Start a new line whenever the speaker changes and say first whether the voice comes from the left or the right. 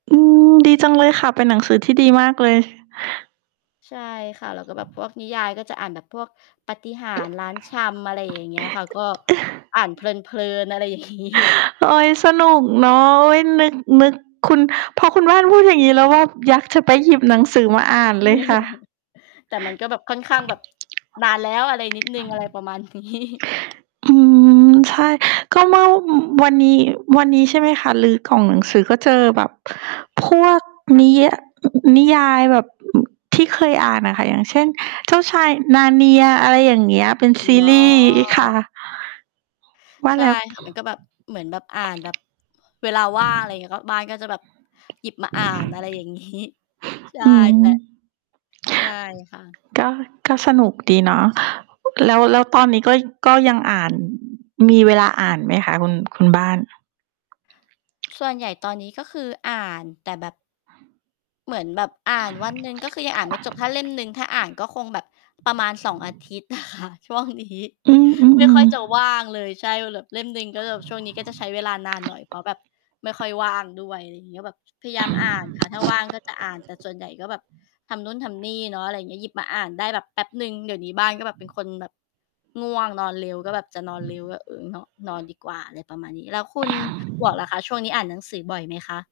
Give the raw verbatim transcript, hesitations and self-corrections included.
right: อืม ดีจังเลยค่ะ เป็นหนังสือที่ดีมากเลย
left: ใช่ค่ะ แล้วก็แบบพวกนิยายก็จะอ่านแบบพวกปาฏิหาริย์ร้านชำ อะไรอย่างเงี้ยค่ะ ก็อ่านเพลิน ๆ อะไรอย่าง งี้
right: โอ๊ย สนุกเนาะ โอ๊ย นึก นึก คุณ พอคุณบ้านพูดอย่างงี้ แล้วก็อยากจะไปหยิบหนังสือมาอ่านเลยค่ะ
left: แต่มันก็แบบค่อนข้างแบบนานแล้ว อะไรนิดหนึ่ง อะไรประมาณ นี้
right: อืม ใช่ ก็เมื่อ ว วันนี้ วันนี้ใช่ไหมคะ รื้อกล่องหนังสือ ก็เจอแบบพวกนิ ย อ นิยายแบบที่เคยอ่านอะค่ะ อย่างเช่น เจ้าชาย Narnia อะไรอย่างเงี้ย เป็น
left: อ
right: ซี
left: ๋
right: รีส์ค่ะ
left: อ
right: ว่า
left: ใช
right: แ
left: ่
right: ล้ว
left: ค่ะ มันก็แบบ เหมือนแบบอ่านแบบเวลาว่าง อะไรอย่างงี้ ก็บ้านก็จะแบบหยิบมาอ่าน อะไรอย่าง งี้ ใช่
right: อื
left: แต
right: ม
left: ่ ใช่ค่ะ
right: ก็ ก็สนุกดีเนาะ แล้ว แล้วตอนนี้ก็ ก็ยังอ่าน มีเวลาอ่านไหมคะคุณ คุณบ้าน?
left: ส่วนใหญ่ตอนนี้ ก็คืออ่านแต่แบบ เหมือนแบบอ่านวันหนึ่ง ก็คือยังอ่านไม่จบ ถ้าเล่มหนึ่งถ้าอ่านก็คงแบบประมาณ สอง อาทิตย์ อะค่ะช่วงนี้
right: อื
left: ไม่ค่อ
right: อ
left: ย
right: ๆ
left: จะว
right: ๆ
left: ่างเลย ใช่ แบบเล่มหนึ่ง ก็จะแบบช่วงนี้ก็จะใช้เวลานานหน่อย เพราะแบบไม่ค่อยว่างด้วย อะไรงี้ ก็แบบพยายามอ่านค่ะ ถ้าว่างก็จะอ่าน แต่ส่วนใหญ่ก็แบบทำนู่นทำนี่เนาะ อะไรอย่างเงี้ย หยิบมาอ่านได้แบบแป๊บหนึ่ง เดี๋ยวนี้บ้านก็แบบเป็นคนแบบง่วงนอนเร็ว ก็แบบจะนอนเร็ว ก็ เออ เนาะ นอนดีกว่า อะไรประมาณนี้ แล้วคุณหมวกล่ะคะ ช่วงนี้อ่านหนังสือบ่อยไหมคะ?